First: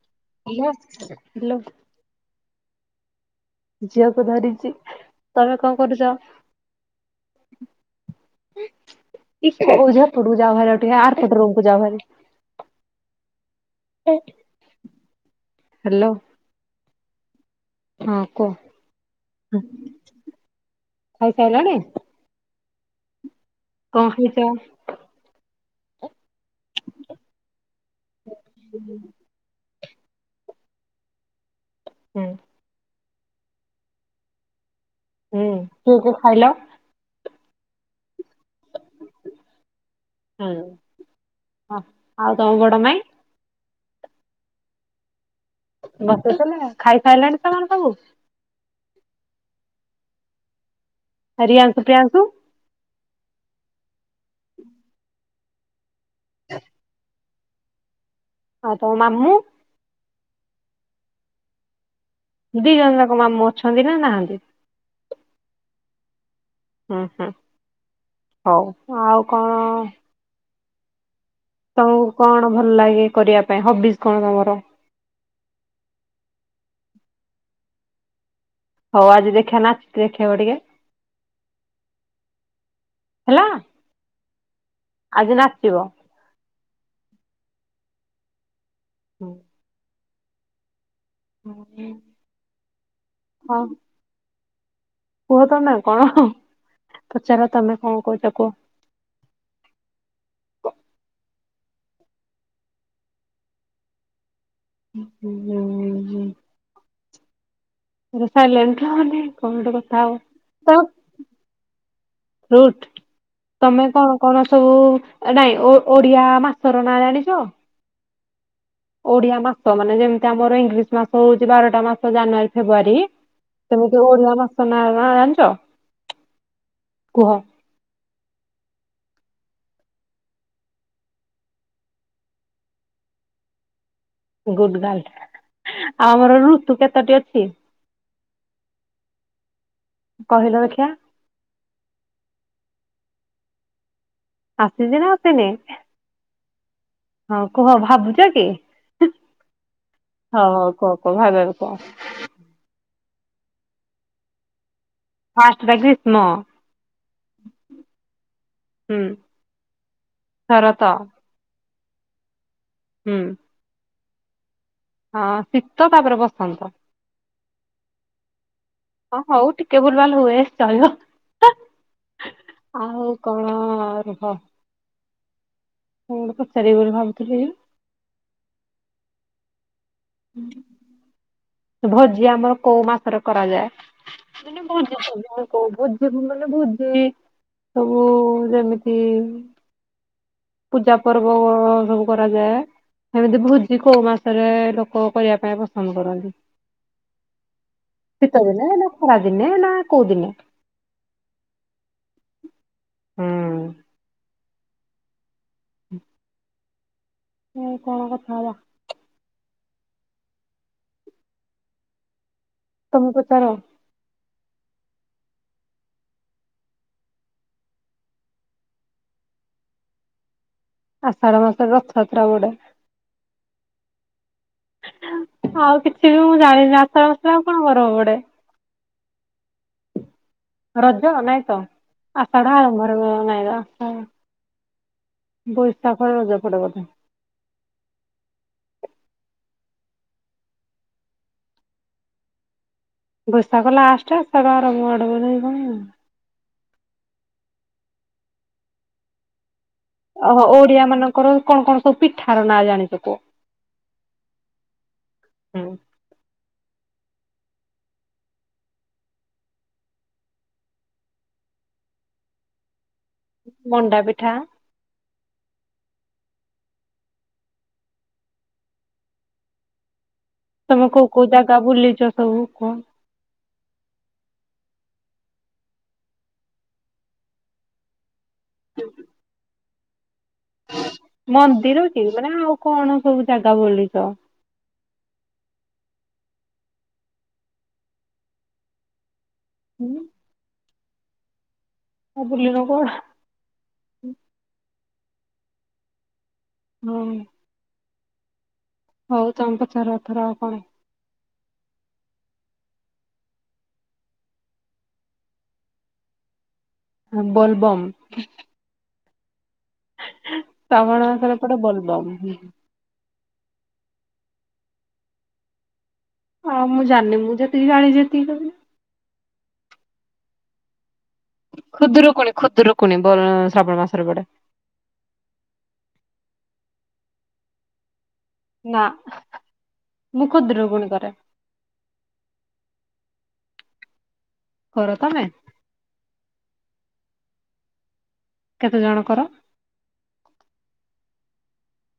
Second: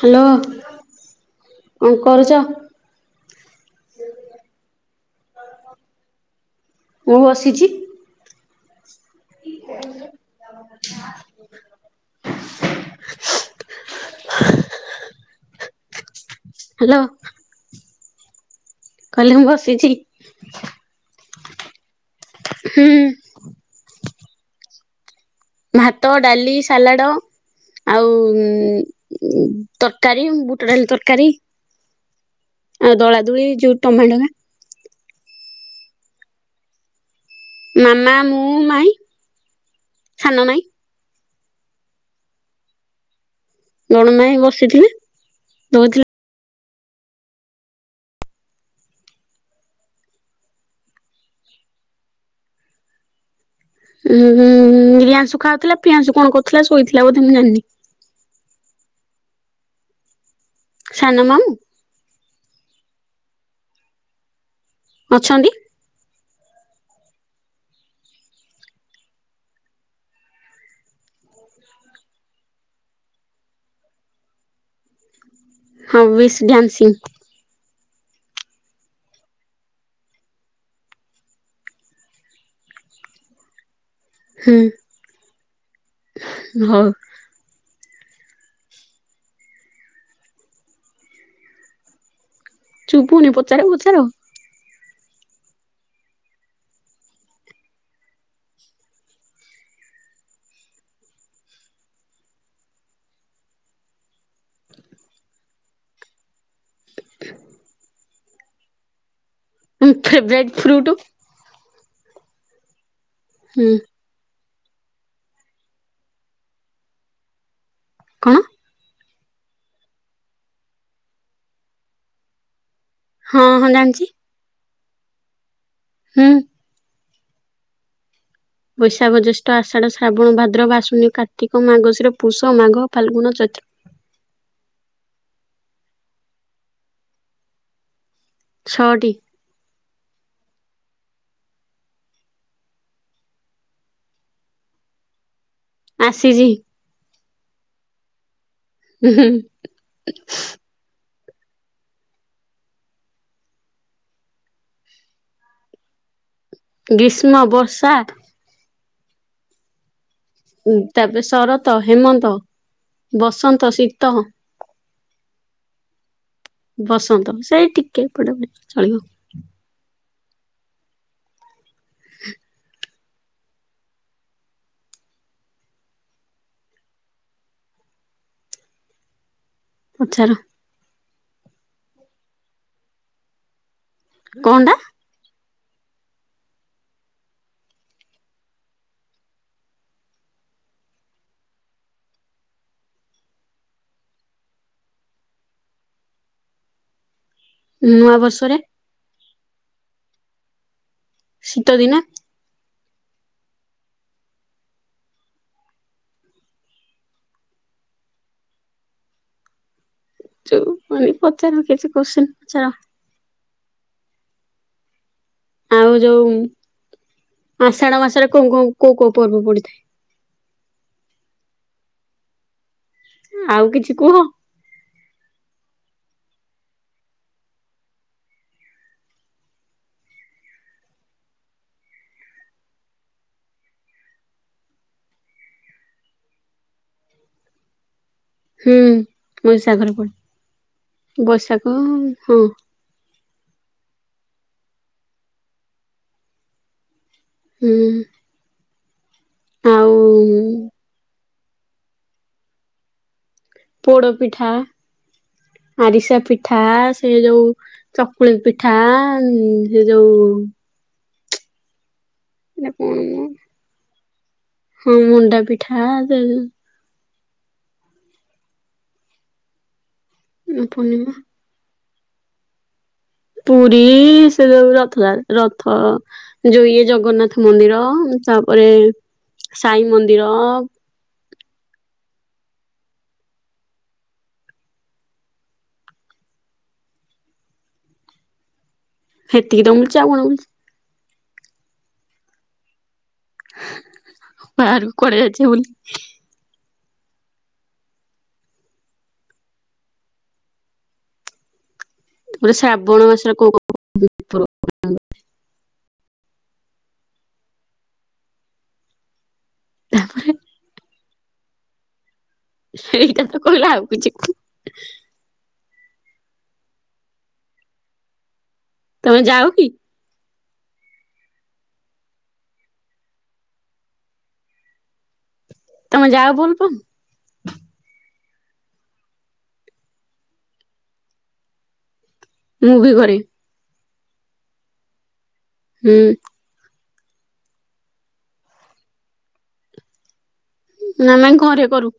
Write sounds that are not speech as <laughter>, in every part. Hello. Hello hello କଣ କରୁଚ? ଝିଅକୁ ଧରିଚି। ତମେ କଣ କରୁଚ? ମୁଁ ବସିଛି ଓଝାପଟକୁ ଯାଉ ଭାଠିକ ଆର ଫଟ ରମକୁ ଯାଉ ଭାରି। ହାଲୋ। ହାଲୋ। ହଁ କୁହ। କହିଲି ମୁଁ ବସିଚି। ଖାଇସାରିଲଣି ହୁଁ। କଣ ଖାଇଚ? ଭାତ, ଡାଲି, ସାଲାଟ, ଆଉ ଉଁ ତରକାରୀ, ବୁଟା ଡାଲି ତରକାରୀ। ହୁଁ। ଆଉ ଦଳାଦୁଳି ଯୋଉ ଟମାଟୋ ଗା। ହୁଁ କିଏ କିଏ ଖାଇଲ? ମାମା, ମୁଁ, ମାଇଁ। ସାନ ମାଇଁ ହଁ ଆଉ ତମ ବଡ ମାଇଁ? ବଡ଼ ମାଇଁ ବସିଥିଲେ ଦଉଥିଲେ। ବସୁଥିଲେ ଖାଇ କରିସାରିଲେଣି ସେମାନେ ସବୁ? ରିିଆଂଶୁ ପ୍ରିୟାଂଶୁ ଉୁଁହୁଁ ହୁଁ ରିୟାଂଶୁ ଖାଉଥିଲା ପିୟାଂଶୁ କଣ କରୁଥିଲା ଶୋଇଥିଲା ବୋଧେ ମୁଁ ଜାଣିନି। ଆଉ ତମ ମାମୁଁ। <inaudible> ସାନମାମୁଁ ଦି ଜଣ ଯାଙ୍କ ମାମୁଁ ଅଛନ୍ତି ନା ନାହାନ୍ତି? ଅଛନ୍ତି। ହୁଁ ହୁଁ ହଉ ଆଉ କଣ? ଆଉ କଣ ଭଲ ଲାଗେ କରିବା ପାଇଁ ହବିଜ୍ କଣ ତମର? ହବି ଶ ଡାନ୍ସଶିଙ୍ଗ। ହଉ ଆଜି ଦେଖିବା ନାଚ ଦେଖେଇବ ଟିକେ। ହେଲା ହୁଁ ଆଜି ନାଚିବ। ହଉ। <inaudible> ହୁଁ। <inaudible> ଚୁଭୁନି ହଁ ପଚାର ପଚାର। କୁହ ତମେ କଣ ପଚାର ତମେ କଣ କହୁଛ କୁହ? ହୁଁ ହୁଁ ହୁଁ। <inaudible> ସାଇଲେଣ୍ଟ ରେ ମାନେ କଣ ଗୋଟେ କଥା ଫେବରାଇଟ ହବ ତ ଫ୍ରୁଟ ରୁଟ ହୁଁ ତମେ କଣ? କଣ ସବୁ ନାଇଁ ଓଡିଆ ମାସର ନାଁ ଜାଣିଛ? କଣ? ଓଡିଆ ମାସ ମାନେ ଯେମିତି ଆମର ଇଂଲିଶ ମାସ ହଉଛି ବାରଟା ମାସ ଜାନୁଆରୀ ଫେବୃଆାରୀ ହଁ ହଁ ସେମିତି ଜାଣିଛି ଓଡିଆ ମାସ ନା ଜାଣିଛ? ହୁଁ। କୁହ? ବୈଶାବ ଜ୍ୟେଷ୍ଠ ଆଷାଢ ଶ୍ରାବଣ ଭାଦ୍ରବ ଆଶ୍ୱିନ କାର୍ତିକ ମାାଗଶିର ପୁଷ ମାଘ ଫାଲଗୁଣ ଚୈତିର। ଗୁଡ ଗାର୍ଲ ଆଉ ଆମର ଋତୁ କେତେଟି ଅଛି? ଛଅଟି। କହିଲ ଦେଖି। ଆସିଛି ନା ଆସିନି? ଆସିଛି। ହଁ କୁହ ଭାବୁଛ କି? ହୁଁ। ହଁ ହଉ କୁହ କୁହ ଭାବି ଭାବି କୁହ? ଫାଷ୍ଟ ଟା ଗ୍ରୀିଷ୍ମ। ଗ୍ରୀଷ୍ମ ବର୍ଷା ହୁଁ। ଶରତ ତାପରେ ଶରତ ହେମନ୍ତ ହୁଁ ବସନ୍ତ ଶୀତ। ହଁ ଶୀତ ତାପରେ ବସନ୍ତ। ବସନ୍ତ ସେଇ ଟିକେ ପଟେ ଚଳିବ। ହଉ ଟିକେ ଭୁଲ୍ ବାଲ୍ ହୁଏ ଚଳିବ। <inaudible> ଆଉ କଣ ରୁହ। ମୁଁ ଗୋଟେ ପଚାରିବି ବୋଲି ଭାବୁଥିଲି। ପଚାର। ଭୋଜି ଆମର କୋଉ ମାସରେ କରାଯାଏ। କୋଉ କଣଟା ଭୋଜି ମାନେ ଭୋଜି ସବୁ ଯେମିତି ପୂଜା ପର୍ବ ସବୁ କରାଯାଏ ହେମିତି ଭୋଜି କୋଉ ମାସରେ ଲୋକ କରିବା ପାଇଁ ପସନ୍ଦ କରନ୍ତି। ନୂଆ ଶୀତ ବର୍ଷରେ ଦିନେ ନା ଖରା ଦିନେ ନା କୋଉ ଦିନେ? ଶୀତଦିନ। ହୁଁ। ହୁଁ। ଆଉ କଣ କଥା ହବା। ଯଉ ମାନ ପଚାରି କିଛି କୋସ୍ଚିନ୍ ପଚାର ତମେ ପଚାର? ଆଉ ଯୋଉ ଆଷାଢ ମାସରେ କଁ କଁ କୋଉ କୋଉ ପର୍ବ ପଡିଥାଏ? ଆଷାଢ଼ ମାସରେ ରଥଯାତ୍ରା ପଢ଼େ। ଆଉ କିଛି କୁହ? ଆଉ କିଛିବି ମୁଁ ଜାଣିନି ଆଷାଢ଼ ମାସରେ ଆଉ କଣ ପରବ ପଡ଼େ। ରଜ ନାଇତ ଆଷାଢ଼ ଆରମ୍ଭରେ <unintelligible> ବୈଶାଖରେ ରଜ ପଡ଼େ ବୋଧେ। ହୁଁ ବୈଶାଖରେ ପଡ଼େ ବୈଶାଖ ହଁ। ବୈଶାଖ ଲାଷ୍ଟେ ଆଷାଢ଼ ଆରମ୍ଭ ଆଡ଼କୁ ବୋଧେ କଣ। ହୁଁ। ଆଉ ଓହୋ ଓଡ଼ିଆ ମାନଙ୍କର କଣ କଣ ସବୁ ପିଠାର ନାଁ ଜାଣିଚ କୁହ? ପୋଡ଼ ପିଠା ହୁଁ ଆରିସା ପିଠା ସେ ଯୋଉ ଚକୁଳି ପିଠା ସେଯୋଉ ଏଟା କଣମୋ ମଣ୍ଡା ପିଠା ହଁ ମୁଣ୍ଡା ପିଠା ଦେ ତମେ କୋଉ ପୂର୍ଣ୍ଣିମା କୋଉ ଜାଗା ବୁଲିଚ ସବୁ କୁହ? ପୁରୀ ସେଯଉ ରଥଯା ରଥ ଯଇଏ ଜଗନ୍ନାଥ ମନ୍ଦିର ତାପରେ ସାଇଁ ମନ୍ଦିର ମନ୍ଦିରକି ମାନେ ଆଉ କଣ ସବୁ ଜାଗା ବୁଲିଚ? ହେତିକିତ ହୁଁ ବୁଲିଚି ଆଉ କଣ ଆଉ ବୁଲିିନ କୁଆଡ଼େ? ବାହାରକୁ କୁଆଡ଼େ ଯାଇଚ ବୁଲି? <unintelligible> ହଉ ତମେ ପଚାର ଏଥର ଆଉ କଣ? ମୁକଇଲି ଶ୍ରାବଣ ମାସରେ କୋଉ କୋଉ ଠାକୁର, ବୋଲବମ୍। ତାପରେ? ଶ୍ରାବଣ ମାସରେ ପଡ଼େ ବୋଲବମ୍। ଏଇଟାତ କହିଲା ଆଉ କିଛି କ ଆଉ ମୁଁ ଜାଣିନି ମୁଁ ଯେତିକି ଯାଣିଚି ସେତିକିି କହିଲି। ତମେ ଯାଅକି? ଖୁଦରୁକୁୁଣି ଖୁଦରୁକୁଣି ବର ଶ୍ରାବଣ ମାସରେ ପଡ଼େ। ତମେ ଯାହା ବୋଲବ୍ ନା ମୁଁ ଖୁଦୁରୁକୁଣୀ କରେ। ମୁଁ ବି ଘରେ। କର ତମେ? ହୁଁ। କେତେ ଜଣଙ୍କର? ନା ଆମେ ଘରେ କରୁ।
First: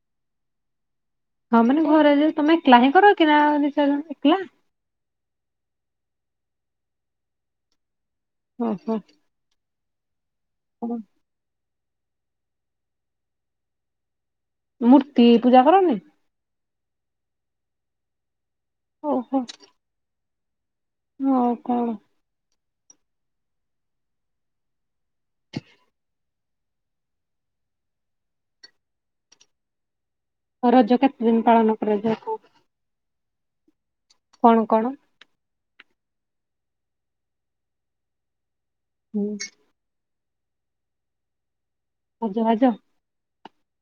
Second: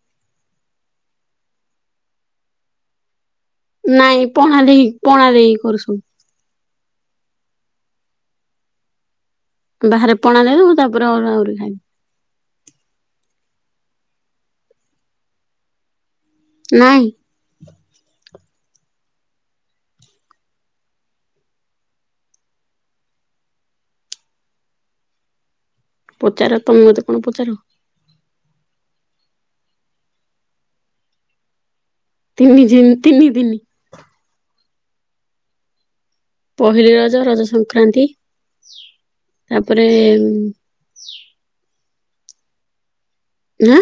ହଁ ମାନେ ଘରେ ଯୋଉ ତମେ <unintelligible> କର କି ନା? ଚାରି ଜଣ ନାଇଁ ଏକଲା ପଣା ଦେଇ ପଣା ଦେଇକି କରୁସୁ ଓହୋ। ବାହାରେ ପଣା ଦେବେ ମୁ ତାପରେ ଅରୁଆ ଆହୁରି ଖାଇବି। ମୂର୍ତ୍ତି ପୂଜା କରନି। ନାଇଁ। ଓହୋ। ଆଉ କଣ? ପଚାର ତମେ ମୋତେ କଣ ପଚାର? ରଜ କେତେ ଦିନ ପାଳନ କରାଯାଏ? ତିନି ଦିନ ତିନି ଦିନି। କଣ କଣ? ପହିଲି ରଜ ରଜ ସଂକ୍ରାନ୍ତି। ହୁଁ। ତାପରେ ସଜବାଜ। ନା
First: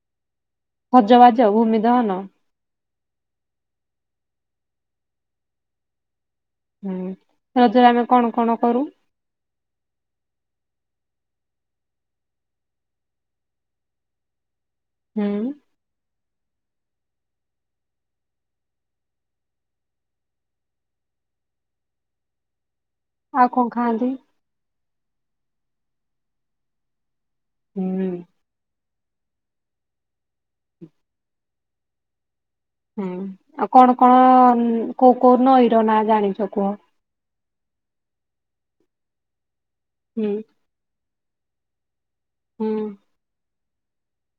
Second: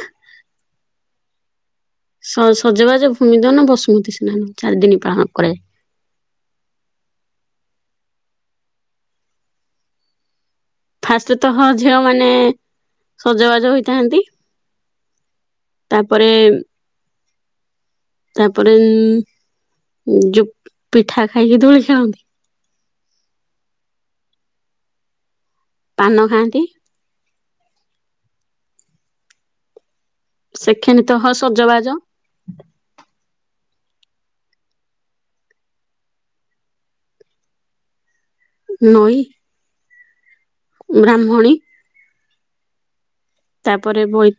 ସଜବାଜ ଭୂମି ଦହନ। ସଜବାଜ ଭୂମି ଦହନ ବସୁମତି ସ୍ନାନ ଚାରି ଦିନ ପାଳନ କରାଯାଏ। ହୁଁ ରଜରେ ଆମେ କଣ କଣ କରୁ? ଫାଷ୍ଟରେ ତ ହ ଝିଅ ମାନେ ସଜବାଜ ହୋଇଥାନ୍ତି। ହୁଁ। ତାପରେ ତାପରେ ଯୋଉ ପିଠା ଖାଇକି ଦୋଳି ଖେଳନ୍ତି। ଆଉ କଣ ଖାଆନ୍ତି? ପାନ ଖାଆନ୍ତି। ହୁଁ। ସେକେଣ୍ଡ ତ ହ ସଜବାଜ। ହୁଁ ଆଉ କଣ କଣ କୋଉ କୋଉ ନଈର ନାଁ ଜାଣିଛ କୁହ? ନଈ? ହୁଁ। ବ୍ରାହ୍ମଣୀ। ହୁଁ। ତାପରେ ବୈ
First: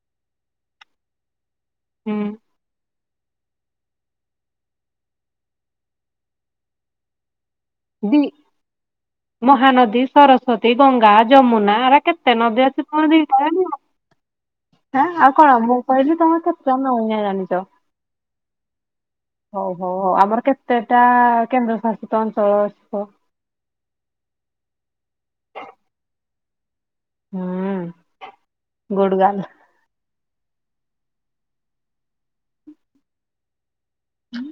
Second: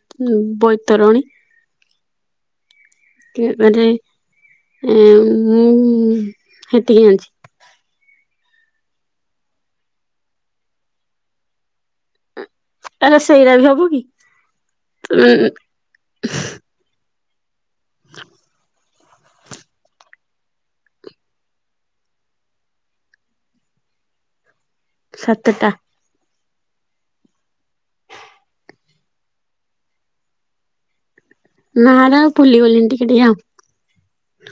ବୈତରଣୀ। ହୁଁ। ତାପରେ ଏ ମୁଁ ହେତିକି ଜାଣିଛି। ବି ମହାନଦୀ ସରସ୍ୱତୀ ଗଙ୍ଗା ଯମୁନା ଆରା କେତେ ନଦୀ ଆରେ ସେଇରା ବି ଅଛି। ହବ କି <inaudible> ଆଉ ଉଁ କଣ ମୁଁ କହିଲି ତମର <unintelligible> ନଉନି ହେରାକ। ହ ହଉ ହଉ ହଉ ଆମର କେତେଟା କେନ୍ଦ୍ର ଶାସିତ ଅଞ୍ଚଳ ଅଛି? କୁହ? ସାତଟା ହୁଁ ଗୁଡ଼ଗାଲ। ନା ନା ନାଉ ଫୁଲିଗଲିଣିି ଟିକେ ଟିକି ଆଉ। ହୁଁ।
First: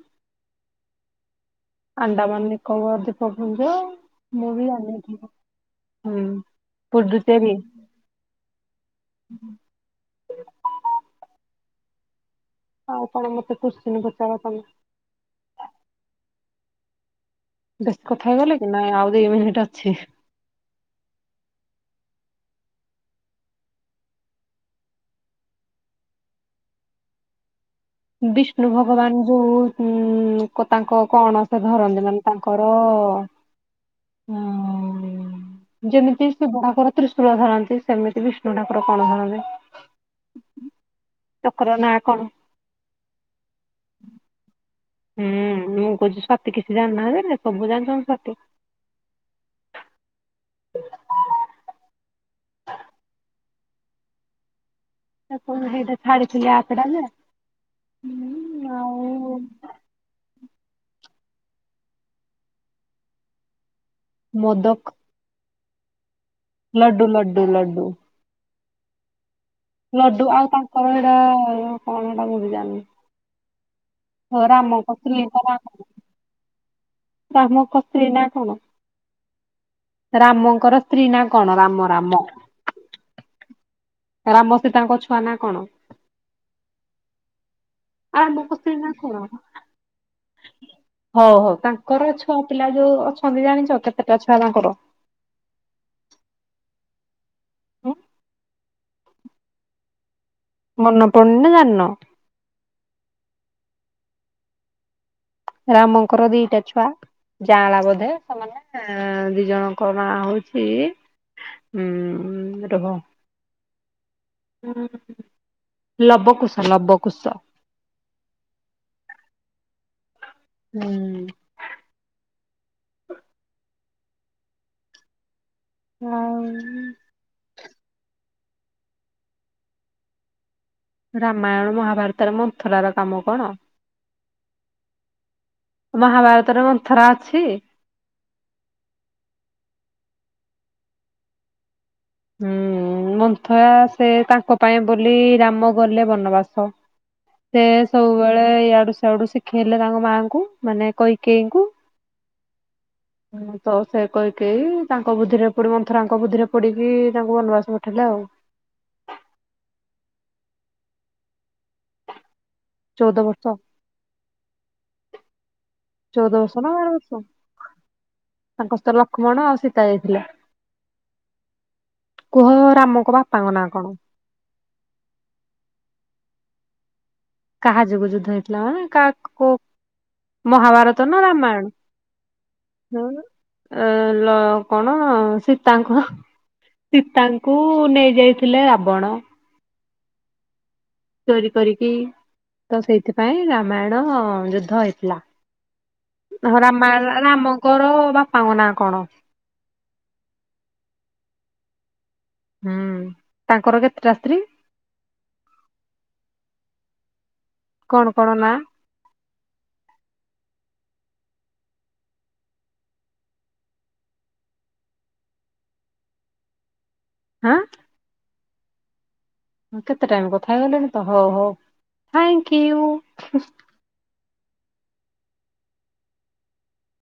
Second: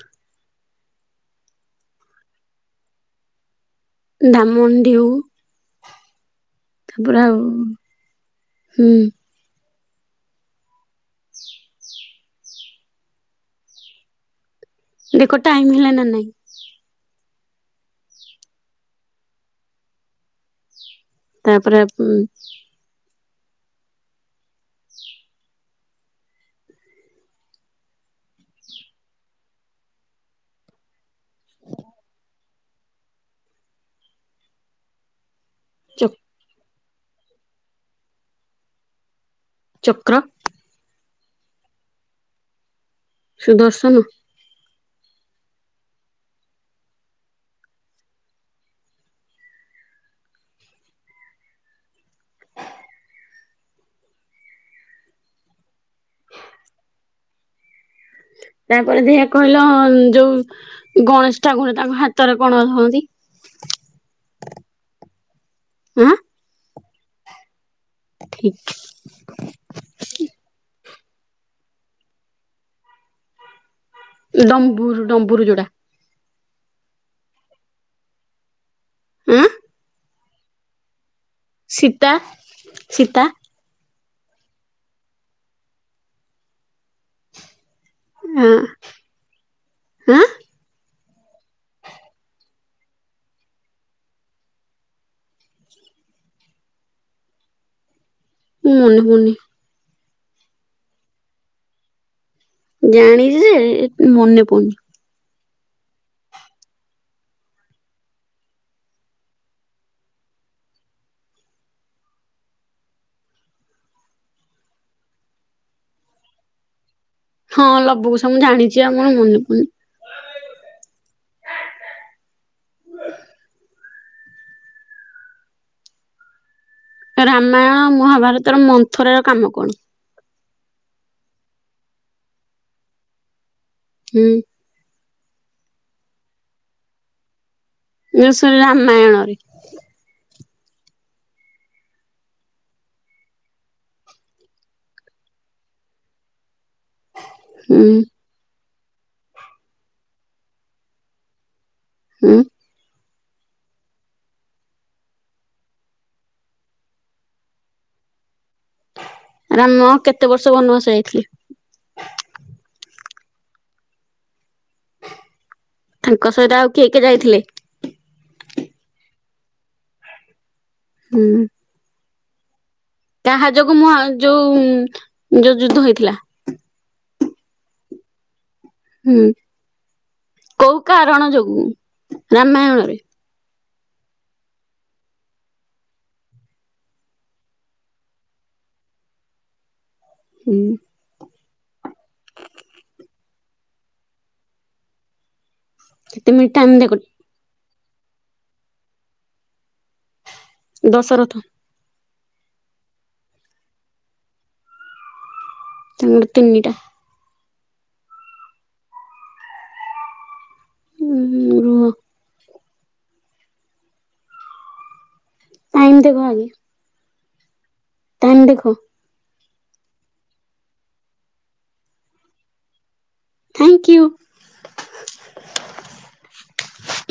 ଆଣ୍ଡାମାନ ନିିକବର ଦୀପକୁଞ୍ଜ। ଧାମଡ଼ି ହୋଉ। ହୁଁ। ବୁରା ଆଉ ପୁଡୁଚେରୀ ହୁଁ। ଆଉ କଣ ମତେ କଶିନୀ ପଚାର ତମେ? ଦେଖ ଟାଇମ ହେଲା ନା ନାଇଁ? ବେଶୀ କଥା ହେଇଗଲେ କି ନାଇଁ ଆଉ ଦୁଇ ମିନିଟ ଅଛି। ତାପରେ ଉ ବିଷ୍ଣୁ ଭଗବାନ ଯୋଉ ଉ ତାଙ୍କ କଣ ସେ ଧରନ୍ତି ମାନେ ତାଙ୍କ କର ଉ ଯେମିତି ସେ ଶିବଙ୍କର ତ୍ରିଶୂଳ ଧରନ୍ତି ସେମିତି ବିଷ୍ଣୁ ଠାକୁର କଣ ଧରନ୍ତି? ଚକ୍ର। ଚକ୍ର ନାଁ କଣ? ସୁଦର୍ଶନ। ହୁଁ ମୁଁ କହୁଛିି ସତୀ କିଛି ଜାଣିନାହାନ୍ତି ନା ସବୁ ଜାଣିଛନ୍ତି ସତୀ। ଆ ତା କଣ ହେଇଟା ଛାଡିଥିଲେ ଆପ ଟା ଯେ ଆଉ ତାପରେ ଦେହ କହିଲ ଯୋଉ ଗଣେଶ ଠାକୁର ତାଙ୍କ ହାତରେ କଣ ଧରନ୍ତି? ମଦକ ଆଁ ଲଡୁ ଲଡୁ ଲଡୁ। ଠିକ। ଲଡୁ ଆଉ ତାଙ୍କର ଏଇଟା କଣ ସେଟା ମୁଁ ବି ଜାଣିନି। ହଁ, ରାମଙ୍କ ଡମ୍ବୁରୁ ସ୍ତ୍ରୀ ଡମ୍ବୁରୁ ଯୋଉଟା। କାମ ଖସୁରି ନା କଣ? ଉଁ ରାମଙ୍କର ସ୍ତ୍ରୀ ନା କଣ ରାମ ସୀତା ରାମ? ସୀତା ରାମ ସୀତାଙ୍କ ଛୁଆ ନା କଣ? ଆ ରାମ ଙ୍କ ଆଁ ସ୍ତ୍ରୀ ନାଁ କଣ? ଆଁ ହଉ ହଉ ତାଙ୍କର ଛୁଆ ପିଲା ଯୋଉ ଅଛନ୍ତି ଜାଣିଛ କେତେଟା ଛୁଆ ତାଙ୍କର? <inaudible> ଉଁ ମାନେ ହଉନି। ମନ ପଡୁନି ନାଁ ଜାଣିନ। ଜାଣିଛି ଯେ ଏ ମନେ ପଡୁନି। ରାମଙ୍କର ଦିଟା ଛୁଆ। ଯାଆଁଲା ବୋଧେ ସେମାନେ ଦି ଜଣଙ୍କ ନାଁ ହଉଛି ହୁଁ ରହ ଲବକୁଶ ଲବକୁଶ। ହଁ ଲବୁ କୁଶ ମୁଁ ଜାଣିଛି ଆଉ ମୋର ମନେ ପଡୁନି। ହୁଁ। ହ ଉଁ। ରାମାୟଣ ମହାଭାରତର ମନ୍ଥରା ର କାମ କଣ। ରାମାୟଣ ମହାଭାରତରେ ମନ୍ଥରା ର କାମ କଣ। ହୁଁ। ମହାଭାରତର ରେ ମନ୍ଥରା ଅଛି। ଏ ସରି ରାମାୟଣରେ। ହୁଁ ମନ୍ଥରା ସେ ତାଙ୍କ ପାଇଁ ବୋଲି ରାମ ଗଲେ ବନବାସ। ସେ ହୁଁ ସବୁବେଳେ ଇଆଡୁ ସଆଡୁ ଶିଖେଇଲେ ତାଙ୍କ ମାଆଙ୍କୁ ମାନେ କଇକେଇଙ୍କୁ। ହୁଁ। ହୁଁ ତ ସେ କୈକେଇ ତାଙ୍କ ବୁଦ୍ଧିରେ ପଡି ମନ୍ଥରାଙ୍କ ବୁଦ୍ଧିରେ ପଡିକି ତାଙ୍କୁ ବନବାସ ପଠେଇଲେ ଆଉ। ରାମ କେତେ ବର୍ଷ ବନବାସ ଯାଇଥିଲେ। ଚଉଦ ବର୍ଷ। ତାଙ୍କ ଚଉଦ ବର୍ଷ ସହିତ ନା ଆଉ ବାର କିଏ କିଏ ବର୍ଷ ଯାଇଥିଲେ। ତାଙ୍କ ସହିତ ଲକ୍ଷ୍ମଣ ଆଉ ସୀତା ଯାଇଥିଲେ। ହୁଁ। କୁହ ରାମ କାହା ଯୋଗୁ ମୁହ ଯୋଉ ଯୋଉ ଯୁଦ୍ଧ ହେଇଥିଲା। କାହା ଯୋଗୁ ଯୁଦ୍ଧ ହେଇଥିଲା ମାନେ। କା ହୁଁ କୋ କୋଉ ମହାଭାରତ ନା କାରଣ ଯୋଗୁ ରାମାୟଣ ରାମାୟଣରେ ହୁଁ। ଏ ଲ କଣ ସୀତାଙ୍କୁ। ସୀତାଙ୍କୁ ନେଇ ଯାଇଥିଲେ ରାବଣ। ହୁଁ। ଚୋରି କରିକି ତ ସେଇଥିପାଇଁ ରାମାୟଣ ଯୁଦ୍ଧ ହେଇଥିଲା। କେତେ ମିନିଟ ଟାଇମ ଦେଖ ରାମୟାଣରେ ରାମଙ୍କର ବାପାଙ୍କ ନାଁ କଣ। ଦଶରଥ। ହୁଁ ତାଙ୍କର କେତେଟା ସ୍ତ୍ରୀ। ତିନୋଟି ତିନିଟା। କଣ କଣ ନାଁ। ଉଁ ରୁହ। ଟାଇମ ଦେଖ ଆଗେ। ହାଁ। ଟାଇମ୍ ଦେଖ। ହଁ କେତେ ଟାଇମ କଥା ହେଇଗଲେଣି ତ ହଉ ହଉ ଥାଙ୍କ୍ ୟୂ। Thank you.